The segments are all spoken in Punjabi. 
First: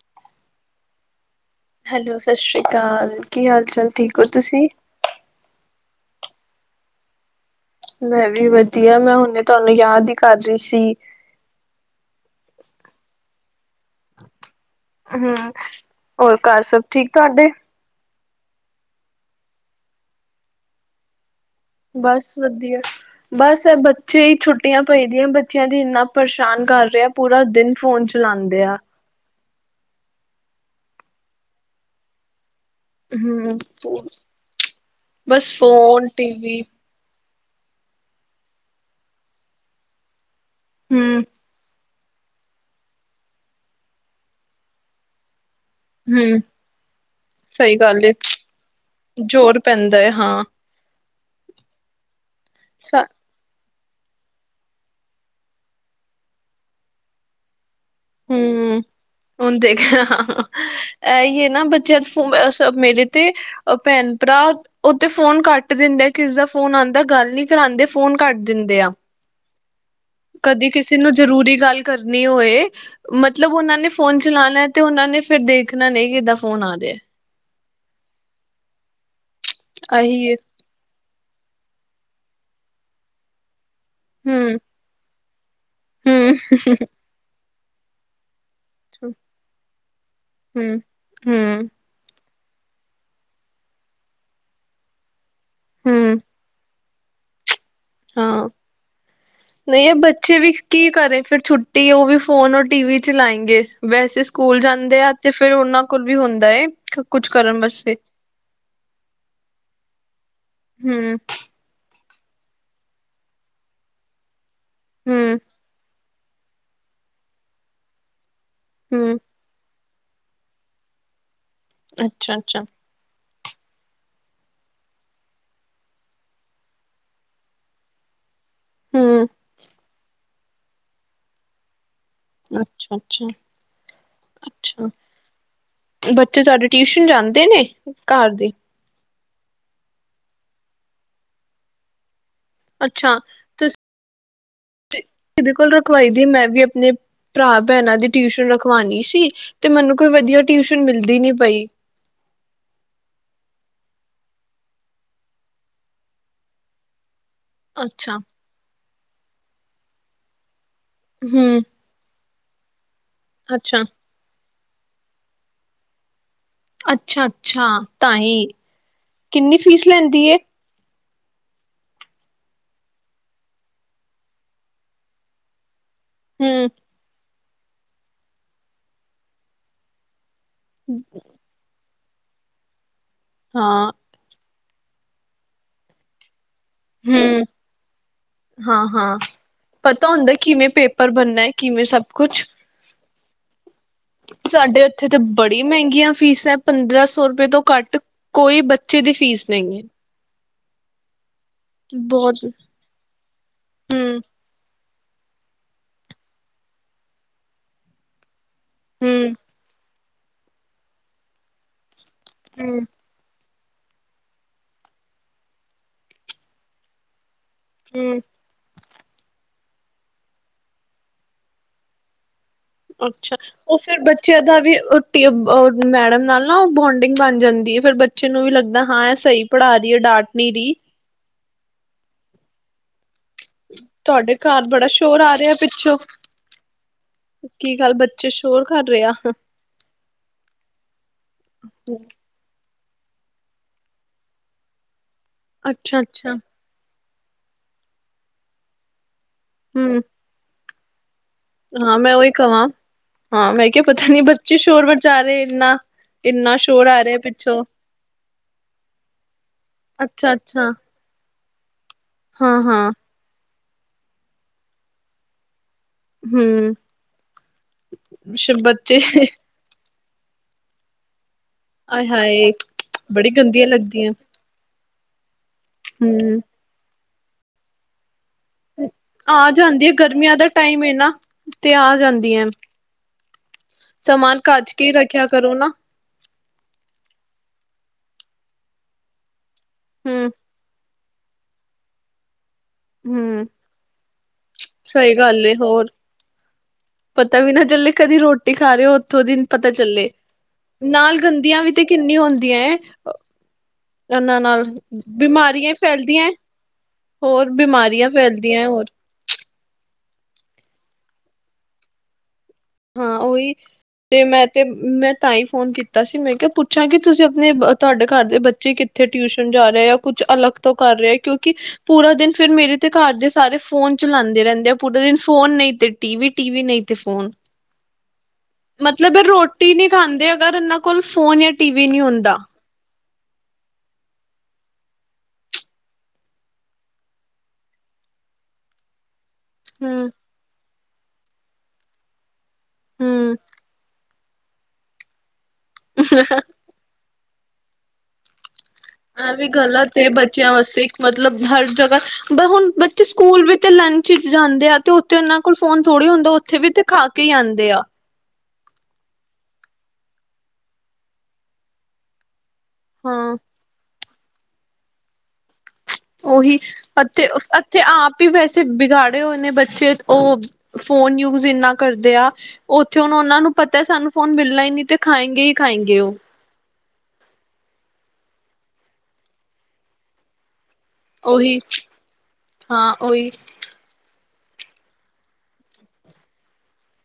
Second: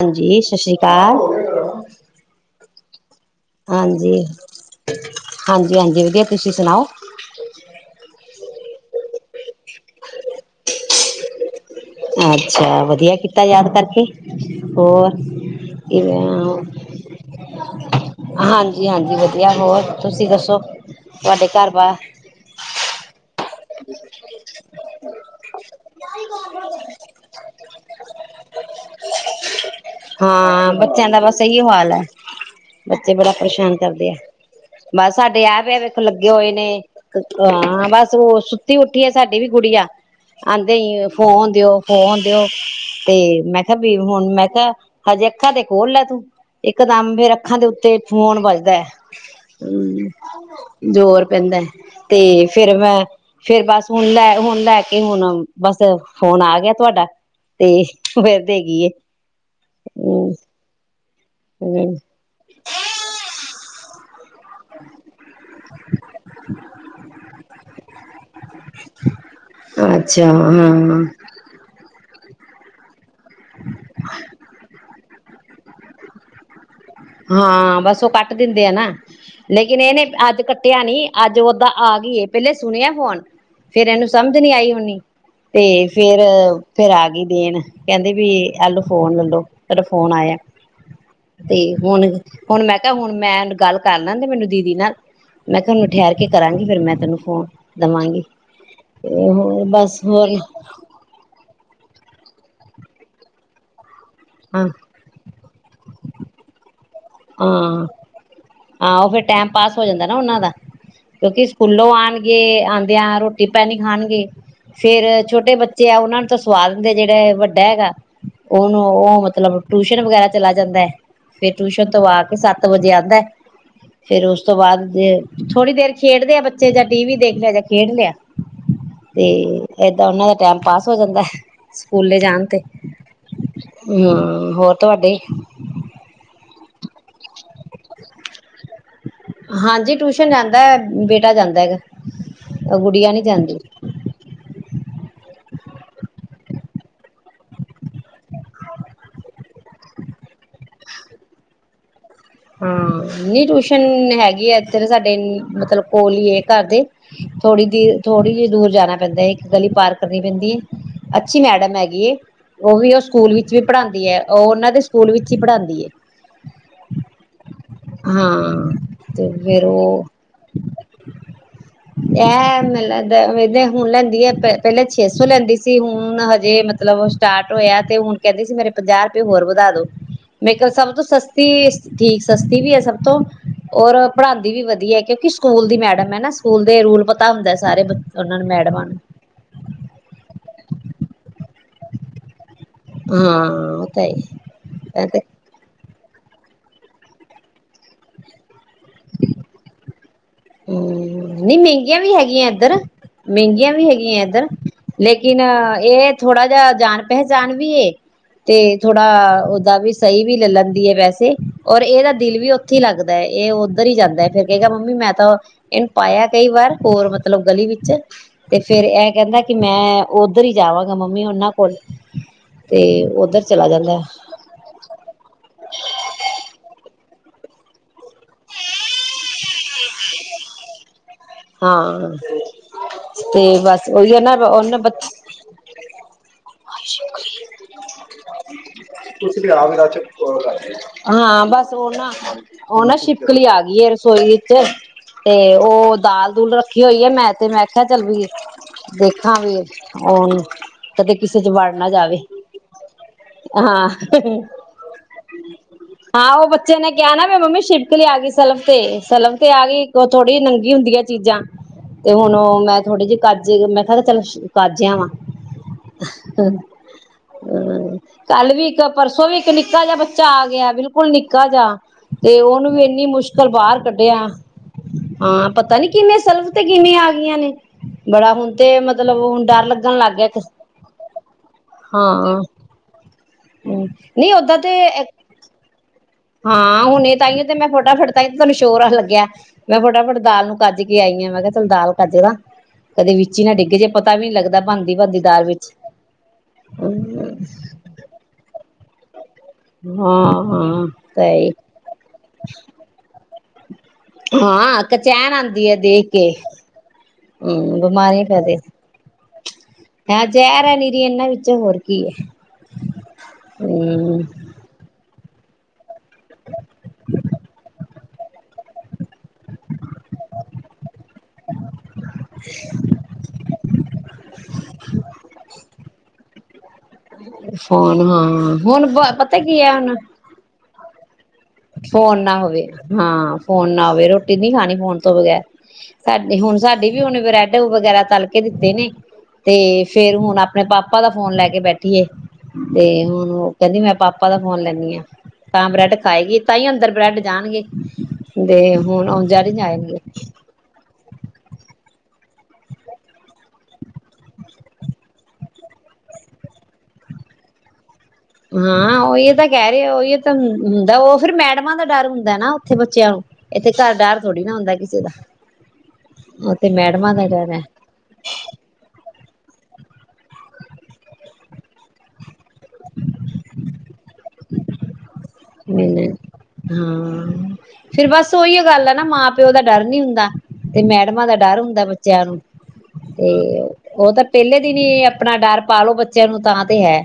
ਹਾਂਜੀ ਸਤਿ ਸ੍ਰੀ ਅਕਾਲ ਹੈਲੋ ਸਤਿ ਸ਼੍ਰੀ ਅਕਾਲ ਕੀ ਹਾਲ ਚਾਲ ਠੀਕ ਹੋ ਤੁਸੀਂ ਜੀ ਹਾਂਜੀ ਵਧੀਆ ਤੁਸੀਂ ਸੁਣਾਓ। ਮੈਂ ਵੀ ਵਧੀਆ। ਮੈਂ ਹੁਣੇੇ ਤੁਹਾਨੂੰ ਯਾਦ ਹੀ ਕਰ ਰਹੀ ਸੀ। ਅੱਛਾ ਵਧੀਆ ਕੀਤਾ ਯਾਦ ਕਰ ਕੇ ਹੋਰ ਹਮ ਕੀ ਹੋਰ ਘਰ ਸਭ ਠੀਕ ਤੁਹਾਡੇ? ਹਾਂਜੀ-ਹਾਂਜੀ ਵਧੀਆ ਹੋਰ ਤੁਸੀਂ ਦੱਸੋ। ਘਰ ਬਾਰ ਬਸ ਵਧੀਆ। ਬਸ ਇਹ ਬੱਚੇ ਹੀ ਛੁੱਟੀਆਂ ਪਈ ਦੀਆਂ ਬੱਚਿਆਂ ਦੀ ਇੰਨਾ ਪਰੇਸ਼ਾਨ ਕਰ ਰਿਹਾ ਪੂਰਾ ਦਿਨ ਫੋਨ ਚਲਾਦੇ ਆ। ਹਾਂ ਬੱਚਿਆਂ ਦਾ ਬਸ ਇਹੀ ਓ ਹਾਲ ਏ। ਬੱਚੇ ਬੜਾ ਹਮ ਪਰੇਸ਼ਾਨ ਕਰਦੇ ਐ ਬਸ ਸਾਡੇ ਆ ਪਿਆ ਵੇਖ ਫੋਨ ਲੱਗੇ ਹੋਏ ਟੀਵੀ ਨੇ ਹਾਂ ਬਸ ਓ ਸੁੱਤੀ ਉੱਠੀ ਐ ਸਾਡੀ ਵੀ ਗੁੜੀਆ ਆਂਦੇ ਈ ਹਮ ਫੋਨ ਦਿਓ। ਫੋਨ ਦਿਓ ਤੇ ਮੈਂ ਕਿਆ ਵੀ ਹੁਣ ਮੈਂ ਕਾ ਹਜੇ ਅੱਖਾਂ ਤੇ ਖੋਲ ਲਾ ਤੂੰ ਹਮ ਇਕਦਮ ਫੇਰ ਅੱਖਾਂ ਦੇ ਸਹੀ ਉੱਤੇ ਗੱਲ ਏ ਫੋਨ ਵਜਦਾ ਜ਼ੋਰ ਪੈਂਦਾ ਹੂੰ ਹੈ ਹਾਂ ਜ਼ੋਰ ਪੈਂਦਾ। ਤੇ ਫੇਰ ਮੈਂ ਫੇਰ ਬਸ- ਹੁਣ ਲੈ ਹੁਣ ਲੈ ਕੇ ਹੁਣ ਬਸ ਫੋਨ ਆ ਗਿਆ ਤੁਹਾਡਾ ਤੇ ਫਿਰ ਦੇ ਹਮ ਗੀ ਹੈ ਹੁਣ ਦੇਖ [unintelligible] ਐਹੀ ਐ ਨਾ ਬੱਚਿਆਂ [unintelligible] ਫੋਨ ਮੇਰੇ ਤੇ ਭੈਣ ਭਰਾ ਓਤੇ ਫੋਨ ਕੱਟ ਦਿੰਦੇ ਕਿਸੇ ਦਾ ਫੋਨ ਆਂਦਾ ਗੱਲ ਨੀ ਕਰਾਂਦੇ ਫੋਨ ਕੱਟ ਦਿੰਦੇ ਆ ਅੱਛਾ ਹਾਂ। ਨੀ ਹੋਏ ਮਤਲਬ ਉਨਾਂ ਨੇ ਫੋਨ ਚਲਾਣਾ ਤੇ ਓਨਾਂ ਨੇ ਫੇਰ ਦੇਖਣਾ ਨੀ ਕਿਦਾ ਫੋਨ ਆ ਰਿਆ ਹਾਂ ਬਸ ਓ ਕੱਟ ਦਿੰਦੇ ਆ ਨਾ ਲੇਕਿਨ ਏਨੇ ਇਹੀ ਹੈ ਅੱਜ ਕੱਟਿਆ ਨੀ ਅੱਜ ਓਦਾਂ ਆ ਗਈ ਏ ਪਹਿਲੇ ਸੁਣਿਆ ਫੋਨ ਫੇਰ ਏਨੂੰ ਸਮਝ ਨੀ ਹਮ ਆਈ ਹੋਣੀ। ਤੇ ਹਮ ਫੇਰ-ਫੇਰ ਆ ਗਈ ਦੇਣ ਕਹਿੰਦੇ ਵੀ। ਆਲੌ ਫੋਨ ਲੈਲੋ ਤੋੜਾ ਫੋਨ ਆਇਆ ਹਮ ਤੇ ਹਮ ਹੁਣ ਮੈਂ ਕਿਆ ਹੁਣ ਮੈਂਨ ਗੱਲ ਕਰ ਲਾਂਦੇ ਮੈਨੂੰ ਦੀਦੀ ਨਾਲ ਮੈਂ ਕਿਆ ਹੁਣ ਠੇਰ ਹਮ ਕੇ ਕਰਾਂਗੀ ਫੇਰ ਮੈਂ ਤੈਨੂੰ ਫੋਨ ਦੇਵਾਂਗੀ ਹਾਂ ਤੇ ਹੋਰ ਨਈ ਏ ਬਸ ਹੋਰ ਬੱਚੇ ਵੀ ਕੀ ਕਰੇ ਫਿਰ ਛੁੱਟੀ ਓ ਵੀ ਫੋਨ ਓਰ ਟੀ ਵੀ ਚਲਾਏਂ ਗੇ ਵੈਸੇ ਸਕੂਲ ਹਾਂ ਜਾਂਦੇ ਆ ਤੇ ਫਿਰ ਉਨਾਂ ਬਿਲਕੁੱਲ ਵੀ ਹੁੰਦਾ ਏ ਕੁਛ ਕਰਨ ਹਾਂ ਵਾਸਤੇ ਆਓ ਫੇਰ ਟੈਮ ਪਾਸ ਹੋ ਜਾਂਦਾ ਨਾ ਓਨਾਂ ਦਾ ਹੂੰ ਕਿਉਂਕਿ ਸਕੂਲੋਂ ਆਣ ਗੇ ਆਉਂਦਿਆਂ ਰੋਟੀ ਪਾਣੀ ਖਾਣਗੇ ਫੇਰ ਹੂੰ ਛੋਟੇ ਬੱਚੇ ਆ ਉਹਨਾਂ ਨੂੰ ਉਹ ਤਾਂ ਸਵਾਦ ਹੁੰਦੇ ਜਿਹੜਾ ਹੈ ਵੱਡਾ ਹੈਗਾ? ਉਹਨੂੰ ਹੂੰ ਉਹ ਮਤਲਬ। ਟਿਊਸ਼ਨ ਵਗੈਰਾ ਚਲਾ ਜਾਂਦਾ ਹੈ ਫੇਰ ਤੋਂ ਆ ਅੱਛਾ ਕੇ ਅੱਛਾ ਸੱਤ ਵਜੇ ਆਉਂਦਾ ਹੈ। ਫੇਰ ਉਸ ਤੋਂ ਬਾਅਦ ਜੇ ਥੋੜ੍ਹੀ ਦੇਰ ਖੇਡਦੇ ਆ ਬੱਚੇ ਜਾਂ ਟੀ ਵੀ ਦੇਖ ਲਿਆ ਜਾਂ ਖੇਡ ਲਿਆ। ਤੇ ਹੂੰ ਏਦਾਂ ਉਹਨਾਂ ਦਾ। ਟਾਈਮ ਪਾਸ ਹੋ ਜਾਂਦਾ ਹੈ? ਸਕੂਲੇ ਜਾਣ ਤੇ ਅੱਛਾ ਅੱਛਾ ਹੂੰ ਹੋਰ ਅੱਛਾ ਤੁਹਾਡੇ? ਬੱਚੇ ਤੁਹਾਡੇ ਟਿਊਸ਼ਨ ਜਾਂਦੇ ਨੇ ਘਰ ਦੇ? ਹਾਂਜੀ ਟਿਊਸ਼ਨ ਜਾਂਦਾ ਹੈ ਬੇਟਾ ਜਾਂਦਾ ਗਾ। ਇਹ ਗੁਡੀਆਂ ਨਹੀਂ ਜਾਂਦੀ। ਕਿਹਦੀ ਕੋਲ ਰਖਵਾਈ ਦੀ ਮੈਂ ਵੀ ਆਪਣੇ ਭਰਾ ਭੈਣਾਂ ਦੀ ਟਿਊਸ਼ਨ ਰਖਵਾਣੀ ਸੀ ਤੇ ਮੈਨੂੰ ਕੋਈ ਵਧੀਆ ਟਿਊਸ਼ਨ ਮਿਲਦੀ ਨੀ ਪਈ? ਹੂੰ ਨਹੀ ਟਿਊਸ਼ਨ ਹੈਗੀ ਆ ਇੱਧਰ ਸਾਡੇ ਮਤਲਬ ਕੋਲ ਹੀ ਹੈ ਘਰ ਦੇ? ਥੋੜ੍ਹੀ ਅੱਛਾ ਥੋੜ੍ਹੀ ਜਿਹੀ ਦੂਰ ਜਾਣਾ ਪੈਂਦਾ ਹੈ ਇੱਕ ਗਲੀ ਪਾਰ। ਕਰਨੀ ਪੈਂਦੀ ਹੈ। ਅੱਛੀ ਹੂੰ ਮੈਡਮ ਹੈਗੀ ਹੈ। ਉਹ ਵੀ ਉਸ? ਸਕੂਲ ਵਿੱਚ ਵੀ ਅੱਛਾ ਪੜ੍ਹਾਉਂਦੀ ਹੈ ਉਹ ਉਹਨਾਂ ਨੂੰ। ਉਹਨਾਂ ਦੇ ਸਕੂਲ ਵਿੱਚ ਹੀ ਪੜ੍ਹਾਂਦੀ ਹੈ? ਅੱਛਾ। ਅੱਛਾ ਅੱਛਾ ਤਾਂ ਹੀ ਹਾਂ ਤੇ ਕਿੰਨੀ ਫੇਰ ਫੀਸ ਉਹ ਲੈਂਦੀ ਹੈ? ਇਹ ਮੈਨੂੰ ਲੱਗਦਾ ਹੁਣ ਲੈਂਦੀ ਹੈ ਪਹਿਲਾਂ ਛੇ ਸੌ ਲੈਂਦੀ ਸੀ ਹੁਣ? ਹੁਣ ਹਜੇ ਹੂੰ ਮਤਲਬ। ਸਟਾਰਟ ਹੋਇਆ ਤੇ ਹੁਣ ਕਹਿੰਦੇ ਸੀ ਮੇਰੇ ਪੰਜਾਹ ਰੁਪਏ ਹੋਰ ਵਧਾ ਦੋ? ਮੇਕਲ ਸਭ ਤੋਂ ਸਸਤੀ? ਠੀਕ ਸਸਤੀ ਵੀ ਹੈ ਸਭ। ਤੋਂ ਹਾਂ। ਔਰ ਪੜ੍ਹਾਉਦੀ ਵੀ ਵਧੀਆ। ਦੀ ਹੈ ਕਿਉਂਕਿ ਸਕੂਲ ਦੀ ਮੈਡਮ ਹੈ ਨਾ। ਰੂਲ ਪਤਾ ਹੂੰ ਹੁੰਦਾ ਸਾਰੇ ਉਹਨਾਂ ਨੂੰ ਮੈਡਮਾਂ ਹਾਂ ਨੂੰ ਹਾਂ ਪਤਾ ਹੁੰਦਾ ਕਿਵੇਂ ਪੇਪਰ ਬਣਨਾ ਹੈ? ਕਿਵੇਂ ਸਭ ਕੁਛ? ਹਾਂ। ਤਾਂ ਹੈ ਇਹ ਸਾਡੇ ਉੱਥੇ ਤੇ ਬੜੀ ਮਹਿੰਗੀਆਂ। ਫੀਸ ਹੈ ਪੰਦਰਾਂ ਸੌ ਰੁਪਏ ਤੋਂ ਘੱਟ ਕੋਈ ਬੱਚੇ ਦੀ ਫੀਸ ਨਹੀਂ ਹੈ? ਹੂੰ ਨਹੀਂ ਮਹਿੰਗੀਆਂ ਵੀ ਬਹੁਤ ਹੈਗੀਆਂ ਇੱਧਰ ਮਹਿੰਗੀਆਂ ਵੀ ਹੂੰ-ਹੂੰ। ਹੈਗੀਆਂ ਇੱਧਰ। ਲੇਕਿਨ ਏ ਥੋੜਾ ਜਾ ਜਾਣ ਪਹਿਚਾਣ ਵੀ ਏ। ਤੇ ਹੂੰ ਥੋੜਾ ਦਾ ਵੀ ਸਹੀ ਵੀ ਲੱਲ ਲੈਂਦੀ ਏ, ਵੈਸੇ। ਔਰ ਏਦਾ ਦਿਲ ਵੀ ਔਥੇ ਈ ਹੂੰ, ਲੱਗਦਾ ਏ, ਏ ਔ ਔਧਰ ਈ ਜਾਂਦੈ, ਫੇਰ ਕਹੇਗਾ ਮੰਮੀ ਮੈਂ ਤਾਂ ਏਨੂੰ ਪਾਯੈ ਕਈ ਵਾਰ ਹੋਰ ਮਤਲਬ ਗਲੀ ਵਿੱਚ ਹੂੰ। ਤੇ ਫੇਰ ਐ ਕੈੰਦਾ ਕਿ ਮੈਂ ਔਧਰ ਹੀ ਜਾਵਾਂਗਾ ਮੰਮੀ ਔਨਾਂ ਕੋਲ। ਤੇ ਅੱਛਾ, ਉੱਧਰ ਚਲਾ ਔ ਫਿਰ ਜਾਂਦਾ ਬੱਚਿਆਂ ਦਾ ਵੀ ਆ ਟਯੁ ਬ ਮੈਡਮ ਨਾਲ ਨਾ ਬੋਂਡਿੰਗ ਬਣ ਜਾਂਦੀ ਏ, ਫੇਰ ਬੱਚੇ ਨੂੰ ਵੀ ਲੱਗਦਾ ਹਾਂ ਐ ਸਹੀ ਪੜ੍ਹਾ ਰੀ ਏ ਡਾਟ ਨ੍ਹੀਂ ਰੀ। ਹਾਂ। ਤੇ ਬਸ ਔਹੀਔ ਨਾ ਤੁਹਾਡੇ ਰੋ ਓਹ ਘਰ ਨਾ ਬੜਾ ਬਚ ਸ਼ੋਰ ਆ ਰਿਹਾ ਪਿੱਛੋਂ ਕੀ ਗੱਲ ਬੱਚੇ ਸ਼ੋਰ ਕਰ ਰਹੇ ਆ। ਹਾਂ, ਬਸ ਔ ਨਾ ਉਹ ਨਾ ਸ਼ਿਪਕਲੀ ਆ ਗੀ ਏ ਰਸੋਈ ਵਿੱਚ। ਤੇ ਔ ਅੱਛਾ-ਅੱਛਾ ਦਾਲ ਦੂਲ ਰੱਖੀ ਹੋਈ। ਯਾ ਮੈਂ ਤੇ ਮੈਂ ਕਿਆ ਚੱਲ ਵੀ ਦੇਖ ਹਾਂ, ਵੀ ਏ ਹੂੰ ਔਨ ਤਦੇ ਕਿਸੇ ਚ ਵੜ ਨਾ ਹਾਂ ਮੈਂ ਜਾਵੇ, ਉਹੀ ਕਵਾਂ ਮੈਂ ਕਿਹਾ ਹਾਂ ਪਤਾ ਨੀ ਬੱਚੇ ਸ਼ੋਰ ਮਚਾ ਰਹੇ ਇੰਨਾ ਹਾਂ ਔ ਇੰਨਾ ਬੱਚੇ ਸ਼ੋਰ ਨੇ ਆ ਕਿਆ ਰਿਹਾ ਨਾ ਬਈ ਮੰਮੀ ਪਿੱਛੋਂ ਸ਼ਿਪਕਲੀ ਆ ਗੀ ਸਲਫ ਤੇ, ਸਲਫ ਤੇ ਆ ਗੀ ਅੱਛਾ ਥੋੜ੍ਹੀ ਅੱਛਾ ਨੰਗੀ ਹੁੰਦੀਐ ਚੀਜ਼ਾਂ‌। ਤੇ ਹੁਣ ਔ ਹਾਂ ਮੈਂ ਹਾਂ ਥੋੜੇ ਜੇ ਕੱਜ ਜੇ, ਮੈਂ ਕਿਹਾ ਤੇ ਚੱਲ ਸ਼ ਕੱਜ ਆਵਾ। ਹੂੰ, ਹਮ ਅ ਕੱਲ ਵੀ ਇੱਕ ਬੱਚੇ ਪਰਸੋਂ ਵੀ ਇੱਕ ਨਿੱਕਾ ਜਾ ਬੱਚ ਚਾ ਆ ਗਿਆ ਬਿਲਕੁਲ ਨਿੱਕ ਕਾ ਜਾ ਆਏ ਤੇ ਹਾਏ ਔਨੂੰ ਵੀ ਏਨੀ ਬੜੀ ਮੁਸ਼ਕਲ ਗੰਦੀਆਂ ਬਾਰ ਲੱਗਦੀਆਂ ਕੱਢਿਆ। ਹਾਂ, ਪਤਾ ਨੀ ਕਿੰਨੇ ਹਮ ਸਲਫ ਤੇ ਕਿਵੇਂ ਆ ਨੀਆਂ ਨੇ। ਬੜਾ ਹੁਣ ਤੇ ਮਤਲਬ ਹੁਣ ਡੱਰ ਲੱਗਣ ਲੱਗ ਗਿਆ। ਤ ਈਮ ਏਨਾ ਤੇ ਆ ਜਾਂਦੀਐਂ। ਨਹੀਂ ਸਮਾਨ ਓਦਾਂ ਤੇ ਕੱਜ ਕੇ ਰੱਖਿਆ ਕਰੋ ਨਾ। ਹਾਂ, ਹੁਣੇ ਤਾਈਔ ਤੇ ਮੈਂ ਫੋਟਾ ਫਟ ਤਈ ਤੇ ਤੁਹਾਨੂੰ ਸੋ਼ਰ ਆਣ ਲੱਗਿਆ। ਮੈਂ ਫਟਾਫਟ ਹਮ ਦਾਲ ਨੂੰ ਕੱਜ ਕੇ ਆਈ ਆ ਮੈਂ ਕੈ ਚਲ ਦਾਲ ਕੱਜ ਦਾ। ਕਦੇ ਵਿੱਚ ਹੀ ਹੂੰ ਨਾ ਡਿੱਗ ਜੇ ਪਤਾ ਵੀ ਨੀ ਲੱਗਦਾ ਬਣਦੀ ਸਹੀ ਬਣਦੀ ਦਾਲ ਗੱਲ ਏ, ਵਿੱਚ ਹੋਰ ਪਤਾ ਵੀ ਨਾ ਚੱਲੇ ਕਦੀ ਰੋਟੀ ਖਾ ਰੇ ਔ ਥੋੜੇ ਦਿਨ ਪਤਾ ਚੱਲੇ ਹਾਂ ਹਾਂ ਨਾਲ ਸਹੀ ਗੰਦੀਆਂ ਵੀ ਤੇ ਕਿੰਨੀ ਹੁੰਦੀਆਂ। ਉਹਨਾਂ ਨਾਲ ਹਾਂ ਕਚੈਨ ਆਉਂਦੀ ਬਿਮਾਰੀਆਂ ਹੈ ਦੇਖ ਫੈਲਦੀਆਂ ਕੇ। ਹੋਰ ਹਮ ਬਿਮਾਰੀਆਂ ਫੈਲਦੀਆਂ ਹੋਰ। ਹਾਂ ਜ਼ਹਿਰ ਹੈ ਨੀਰੀ ਇਹਨਾਂ ਵਿੱਚੋਂ ਹੋਰ ਕੀ ਹੈ। ਹਾਂ ਉਹੀ ਤੇ ਹਮ ਮੈਂ ਤੇ ਮੈਂ ਤਾਂ ਹੀ ਫੋਨ ਕੀਤਾ। ਕੀਤਾ ਸੀ ਮੈਂ ਕਿਹਾ ਪੁੱਛਾਂ ਕਿ ਤੁਸੀਂ ਆਪਣੇ ਤੁਹਾਡੇ ਘਰ ਦੇ ਬੱਚੇ ਕਿੱਥੇ ਟਿਊਸ਼ਨ ਜਾ ਰਹੇ ਆ ਕੁੱਝ ਅਲੱਗ ਤੋਂ ਕਰ ਰਹੇ ਕਿਉਂਕਿ ਕਿ ਪੂਰਾ ਦਿਨ ਫੇਰ ਮੇਰੇ ਤੇ ਘਰ ਦੇ ਸਾਰੇ ਫੋਨ ਚਲਾਉਂਦੇ ਰਹਿੰਦੇ ਆ ਪੂਰਾ ਦਿਨ ਫੋਨ ਨਹੀਂ ਤੇ ਟੀ ਵੀ ਟੀ ਵੀ ਨਹੀਂ ਤੇ ਫੋਨ ਹੁਣ ਹਾਂ ਹੁਣ ਮਤਲਬ ਇਹ ਪਤਾ ਕੀ ਹੈ ਰੋਟੀ ਨਹੀਂ ਹੁਣ ਖਾਂਦੇ ਅਗਰ ਇਹਨਾਂ ਕੋਲ ਫੋਨ ਜਾਂ ਟੀ ਵੀ ਨਹੀਂ ਫੋਨ ਹੁੰਦਾ। ਨਾ ਹੋਵੇ ਹਾਂ ਫੋਨ ਨਾ ਆਵੇ ਰੋਟੀ ਨੀ ਖਾਣੀ ਫੋਨ ਤੋਂ ਬਗ਼ੈਰ ਸਾ ਹੁਣ ਸਾਡੀ ਵੀ ਹੁਨ ਬ੍ਰੈਡ ਵਗੈਰਾ ਤਲ ਕੇ ਦਿੱਤੇ ਨੇ। ਤੇ ਹਮ ਫੇਰ ਹੁਣ ਆਪਣੇ ਪਾਪਾ ਆਪਾਂ ਦਾ ਫੋਨ ਲੈ ਕੇ ਬੈਠੀਏ ਤੇ ਹੁਣ ਹਮ ਉਹ ਕਹਿੰਦੀ ਮੈਂ ਪਾਪਾ ਪਾਪਾਂ ਦਾ ਫੋਨ ਲੈਂਦੀ ਹਾਂ। ਤਾਂ ਬਰੈਡ ਖਾਏਗੀ ਬ੍ਰੈਡ ਜਾਣਗੇ। ਤੇ ਹੁਣ ਆਉਣ ਆ ਜਾ ਵੀ ਹੀ ਗਲਤ ਜਾਏਗੇ ਹੈ ਬੱਚਿਆਂ ਵਾਸਤੇ ਮਤਲਬ ਹਰ ਜਗ੍ਹਾ ਬ ਹੁਣ ਬੱਚੇ ਸਕੂਲ ਵੀ ਤੇ ਲੰਚ ਵਿਚ ਜਾਂਦੇ ਆ ਤੇ ਉੱਥੇ ਉਹਨਾਂ ਕੋਲ ਫੋਨ ਥੋੜ੍ਹੇ ਹੁੰਦਾ ਉੱਥੇ ਵੀ ਤੇ ਖਾ ਕੇ ਹੀ ਆਉਂਦੇ ਆ। ਹਾਂ ਉਹੀ ਤਾਂ ਕਹਿ ਰਹੇ ਉਹੀ ਤਾਂ ਹੁੰਦਾ ਉਹ ਫਿਰ ਮੈਡਮਾਂ ਦਾ ਡਰ ਹੁੰਦਾ ਨਾ। ਇਥੇ ਬੱਚਿਆਂ ਨੂੰ ਹਾਂ ਇੱਥੇ ਘਰ ਡਰ ਥੋੜੀ ਨਾ ਹੁੰਦਾ ਕਿਸੇ ਦਾ। ਉਹ ਉਹੀ ਤੇ ਮੈਡਮਾਂ ਦਾ ਅਤੇਥ ਡਰ ਹੈ ਅਤੇੱਥੇ ਆਪ ਹੀ ਵੈਸੇ ਬਿਗਾੜ ੜੇ ਹੋਏ ਨੇ ਬੱਚੇ ਉਹ ਫੋਨ ਯੂਜ ਇੰਨਾ ਕਰਦੇ ਆ ਉੱਥੇ ਹੁਣ ਉਹਨਾਂ ਨੂੰ ਪਤਾ ਸਾਨੂੰ ਫੋਨ ਮਿਲਣਾ ਹੀ ਨੀ ਤੇ ਖਾਏਗੇ ਹੀ ਖਾਏਗੇ ਮੈਨ ਉਹ। ਹਾਂ ਫੇਰ ਬਸ ਉਓਹੀ ਗੱਲ ਆ ਨਾ ਮਾਂ ਪਿਓ ਦਾ ਡਰ ਨੀ ਹੁੰਦਾ ਤੇ ਮੈਡਮਾਂ ਦਾ ਉਹੀ ਡਰ ਹੁੰਦਾ ਬੱਚਿਆਂ ਨੂੰ ਹਾਂ ਉਹੀ ਤੇ ਉਹ ਤਾਂ ਪਹਿਲੇ ਦਿਨ ਏ ਆਪਣਾ ਡਰ ਪਾਲੋ ਬੱਚਿਆਂ ਨੂੰ ਤਾਂ ਤੇ ਹੈ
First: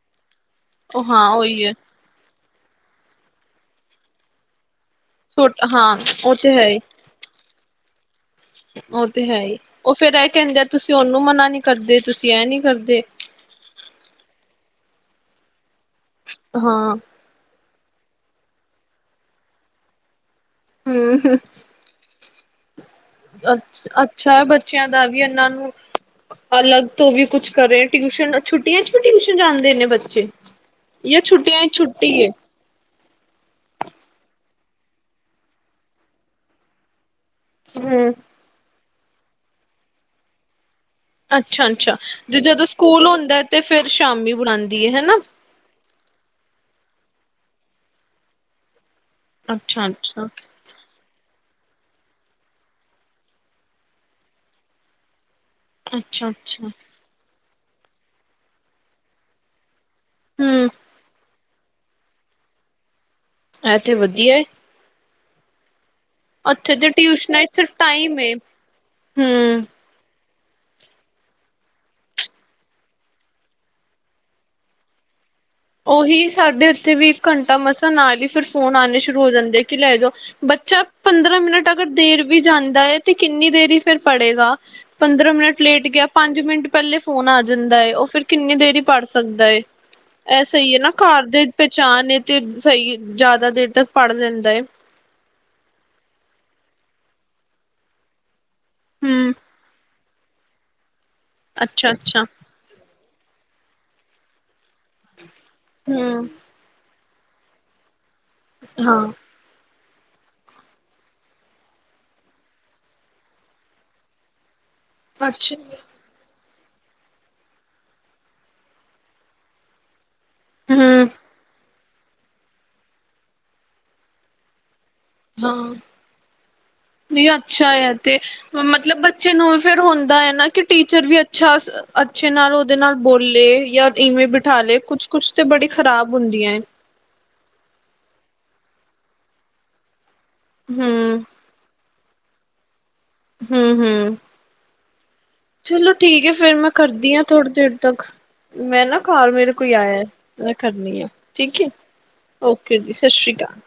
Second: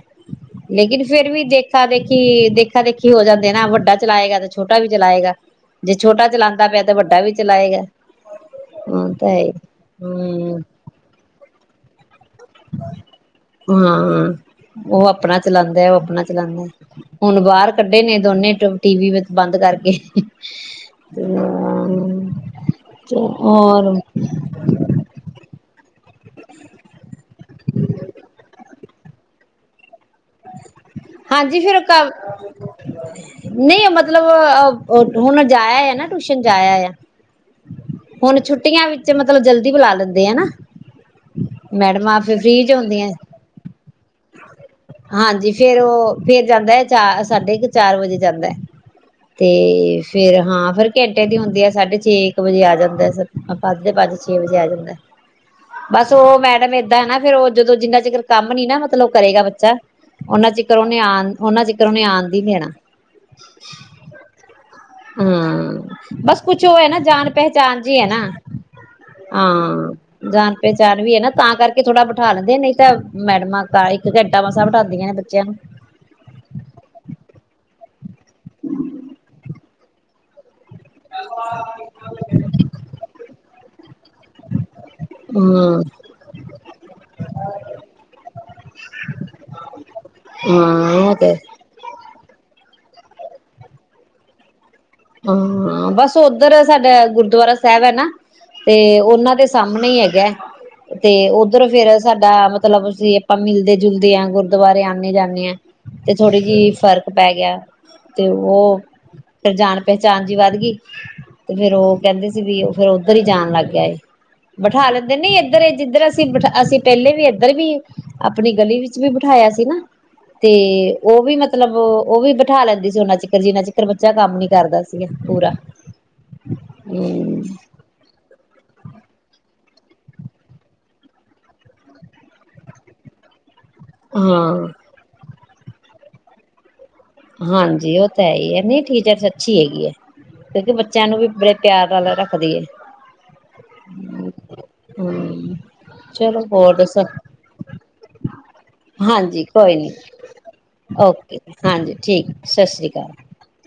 ਲੇਕਿਨ ਉਹ ਹਾਂ ਫੇਰ ਵੀ ਉਹੀ ਹੈ ਦੇਖਾ ਦੇਖੀ ਦੇਖ ਦੇਖੀ ਹੋ ਜਾਂਦੇ ਨਾ ਵੱਡਾ ਚਲਾਏਗਾ ਤੇ ਛੋਟਾ ਛੋਟਾ ਵੀ ਚਲਾਏਗਾ ਛੋਟਾ ਜੇ ਹਾਂ ਛੋਟਾ ਉਹ ਤੇ ਚਲਾਦਾ ਹੈ ਹੀ ਪਿਆ ਤਾਂ ਵੱਡਾ ਵੀ ਚਲਾਏਗਾ ਉਹ ਹਾਂ ਤੇ ਤਾਂ ਹੈ ਹੀ ਉਹ ਫੇਰ ਇਹ ਕਹਿੰਦੇ ਹਮ ਆ ਤੁਸੀਂ ਉਹਨੂੰ ਮਨਾ ਨਹੀਂ ਕਰਦੇ ਤੁਸੀਂ ਇਹ ਨਹੀਂ ਕਰਦੇ ਹਾਂ ਉਹ ਆਪਣਾ ਚਲਾਦਾ ਉਹ ਆਪਣਾ ਚਲਾਉਦਾ ਹਾਂ ਹੁਣ ਬਾਹਰ ਕੱਢੇ ਨੇ ਦੋਨੇ ਟ ਟੀ ਵੀ ਵਿੱਚ ਬੰਦ ਕਰਕੇ ਹੂੰ, ਹੂੰ ਅ ਹੋਰ ਅੱਛਾ ਬੱਚਿਆਂ ਦਾ ਵੀ ਇਹਨਾਂ ਨੂੰ ਅਲੱਗ ਤੋਂ ਵੀ ਕੁਛ ਕਰੇ ਟਿਊਸ਼ਨ ਛੁੱਟੀਆਂ ਚ ਟਿਊਸ਼ਨ ਜਾਂਦੇ ਨੇ ਬੱਚੇ ਜਾਂ ਹਾਂਜੀ ਛੁੱਟੀਆਂ ਫਿਰ ਕ ਛੁੱਟੀ ਹੈ ਨਹੀਂ ਮਤਲਬ ਅ ਉਹ ਹੁਣ ਜਾਇਆ ਆਇਆ ਨਾ ਟਿਊਸ਼ਨ ਜਾਇਆ ਆਇਆ ਹਮ ਹੁਣ ਛੁੱਟੀਆਂ ਵਿ ਚ ਮਤਲਬ ਜਲਦੀ ਬੁਲਾ ਲੈਂਦੇ ਆ ਨਾ ਅੱਛਾ ਅੱਛਾ ਮੈਡਮਾਂ ਫਿਰ ਜੇ ਫ੍ਰਰੀ ਜਦੋਂ ਚ ਸਕੂਲ ਹੁੰਦੀਆਂ ਹੁੰਦਾ ਤੇ ਫੇਰ ਸ਼ਾਮੀ ਬੁਲਾਦੀ ਹਾਂਜੀ ਫੇਰ ਉਹ ਫੇਰ ਜਾਂਦਾ ਹੈ ਚਾਰ ਸਾਢੇ ਕ ਚਾਰ ਵਜੇ ਜਾਂਦਾ ਏ ਤੇ ਅੱਛਾ-ਅੱਛਾ, ਫੇਰ ਹਾਂ ਫੇਰ ਘੰਟੇ ਦੀ ਹੁੰਦੀ ਆ ਸਾਢੇ ਛੇ ਇੱਕ ਵਜੇ ਆ ਜਾਂਦਾ ਪ ਪੰਜ ਦੇ ਪੰਜ ਛੇ ਵਜੇ ਆ ਜਾਂਦਾ ਬਸ ਉਹ ਅੱਛਾ-ਅੱਛਾ ਮੈਡਮ ਏਦਾਂ ਹੈ ਨਾ ਫੇਰ ਉਹ ਜਦੋਂ ਜਿੰਨਾ ਚਿਰ ਕੰਮ ਨੀ ਨਾ ਮਤਲਬ ਕਰੇਗਾ ਬੱ [unintelligible] ਉਹਨਾਂ ਹੂੰ ਚਿਕਰ ਉਹਨੇ ਆਣ ਉਹਨਾ ਚਿਕਰ ਉਹਨੇ ਆਣ ਨੀ ਦੇਣਾ ਐਥੇ ਵਧੀਆ ਏ ਹੂੰ ਬਸ ਕੁਛ ਉੱਥੇ ਉਹ ਹੈ ਤੇ ਨਾ ਜਾਣ ਟਿਊਸ਼ਨਾਂ ਚ ਸਿਰਫ ਪਹਿਚਾਣ ਜੀ ਏ ਨਾ ਟਾਈਮ ਆ ਹੂੰ। ਜਾਣ ਪਹਿਚਣ ਵੀ ਹੈ ਨਾ ਤਾਂ ਕਰਕੇ ਥੋੜਾ ਬਿਠਾ ਲੈਂਦੇ ਨਹੀਂ ਤਾਂ ਮੈਡਮਾਂ ਕਾਲੀ ਇੱਕ ਘੰਟੇ ਮਸਾਂ ਬਠਾਉਦੀਆਂ ਨੇ ਬੱਚਿਆਂ ਨੂੰ ਉਹੀ ਸਾਡੇ ਉੱਥੇ ਵੀ ਇੱਕ ਘੰਟਾ ਮਸਾਂ ਨਾਲ ਹੀ ਫਿਰ ਫੋਨ ਆਣੇ ਸ਼ੁਰੂ ਹੋ ਜਾਂਦੇ ਆ ਕਿ ਲੈ ਜਾਓ ਬੱ ਚਲ ਪੰਦਰਾਂ ਮਿੰਟ ਅਗਰ ਦੇਰ ਵੀ ਜਾਂਦਾ ਹੈ ਤੇ ਕਿੰਨੀ ਦੇਰੀ ਫਿਰ ਪੜ੍ਹੇਗਾ ਪੰਦਰਾਂ ਮਿੰਟ ਹਮ ਲੇਟ ਗਿਆ ਪੰਜ ਮਿੰਟ ਪਹਿਲੇ ਫੋਨ ਆ ਜਾਂਦਾ ਹੈ ਉਹ ਫਿਰ ਕਿੰਨੀ ਦੇਰ ਪੜ ਸਕਦਾ ਹੈ। ਇਹ ਸਹੀ ਹੈ ਨਾ ਹਾਂ ਉਹ ਘਰ ਤੇ ਦੇ ਪਹਿਚਾਣ? ਨੇ ਤੇ ਸਹੀ ਹੈ ਜ਼ਿਆਦਾ ਦੇਰ ਤੱਕ ਪੜ੍ਹ ਲੈਂਦਾ ਹੈ? ਹਾਂ ਬਸ ਉਧਰ ਸਾਡਾ ਗੁਰਦੁਆਰਾ ਸਾਹਿਬ ਹੈ ਨਾ? ਤੇ ਹੂੰ, ਉਹਨਾਂ ਦੇ ਸਾਹਮਣੇ ਹੀ। ਹੈਗਾ। ਤੇ ਉੱਧਰ ਫੇਰ ਅੱਛਾ-ਅੱਛਾ, ਸਾਡਾ ਮਤਲਬ ਅਸੀਂ। ਆਪਾਂ ਮਿਲਦੇ ਜੁਲਦੇ ਆ। ਗੁਰਦੁਆਰੇ ਆਉਣੇ ਜਾਣੇ ਹਾ ਤੇ ਹੂੰ, ਥੋੜੀ ਜਿਹੀ ਫਰਕ? ਪੈ ਗਿਆ? ਤੇ ਉਹ ਹਾਂ ਫਿਰ ਜਾਣ। ਪਹਿਚਾਣ ਜੀ ਵੱਧ ਗਈ ਤੇ ਫੇਰ ਉਹ ਕਹਿੰਦੇ ਸੀ ਵੀ ਉਹ ਫੇਰ ਉਧਰ ਹੀ ਜਾਣ ਲੱਗ ਗਿਆ ਏ। ਬਿਠਾ ਲੈਂਦੇ ਨੇ ਨਹੀਂ ਅੱਛਾ, ਇੱਧਰ ਏਂ ਜਿੱਧਰ ਅਸੀਂ। ਅਸੀਂ ਪਹਿਲੇ ਵੀ ਇੱਧਰ ਵੀ ਆਪਣੀ ਗਲੀ ਵਿੱਚ ਵੀ ਬਿਠਾਇਆ ਸੀ ਨਾ? ਤੇ ਹੂੰ, ਉਹ ਵੀ ਮਤਲਬ। ਉਹ ਵੀ ਬਿਠਾ ਲੈਂਦੀ ਸੀ ਉਹਨਾ ਚਿਕਰ ਜਿਨਾ ਚਿਕਰ ਬੱਚਾ ਕੰਮ ਨੀ? ਕਰਦਾ ਸੀ? ਹਾਂ ਨਹੀਂ ਹੂੰ ਅੱਛਾ ਇਹ ਤੇ। ਮਤਲਬ ਬੱਚੇ ਨੂੰ ਫੇਰ ਹੁੰਦਾ ਹੈ ਨਾ ਕਿ ਟੀਚਰ ਵੀ ਅੱਛਾ ਅੱਛੇ ਨਾਲ ਉਹਦੇ ਨਾਲ ਬੋਲੇ। ਜਾਂ ਈ ਮੇਲ ਬਿਠਾ ਹਾਂ ਲੇ ਕੁਛ ਕੁਛ। ਨਹੀਂ ਤੇ ਬੜੀ ਖਰਾਬ ਹੁੰਦੀਆਂ ਏ। ਹਾਂਜੀ ਉਹ ਤਾਂ ਹੈ ਹੀ ਹੈ ਨਹੀਂ ਟੀਚਰ ਅੱਛੀ ਹੈਗੀ ਹੈ। ਕਿਉਂਕਿ ਬੱਚਿਆਂ ਨੂੰ ਵੀ ਬੜੇ ਪਿਆਰ ਨਾਲ ਰੱਖ? ਰੱਖਦੀ ਹੈ। ਹੂੰ ਹੂੰ ਹੂੰ। ਚਲੋ ਠੀਕ ਹੈ ਫੇਰ ਮੈਂ ਹੋਰ ਦੱਸੋ ਕਰਦੀ ਹਾਂ ਥੋੜੀ ਦੇਰ ਤੱਕ ਮੈਂ ਨਾ ਕਾਰ ਹਾਂਜੀ ਮੇਰੇ ਕੋਈ ਨੀ ਆਇਆ ਮੈਂ ਕਰਨੀ ਹਾਂ ਓਕੇ ਠੀਕ ਹੈ। ਹਾਂਜੀ ਠੀਕ ਓਕੇ ਸ਼੍ਰੀ ਜੀ ਸਤਿ ਸ੍ਰੀ ਅਕਾਲ।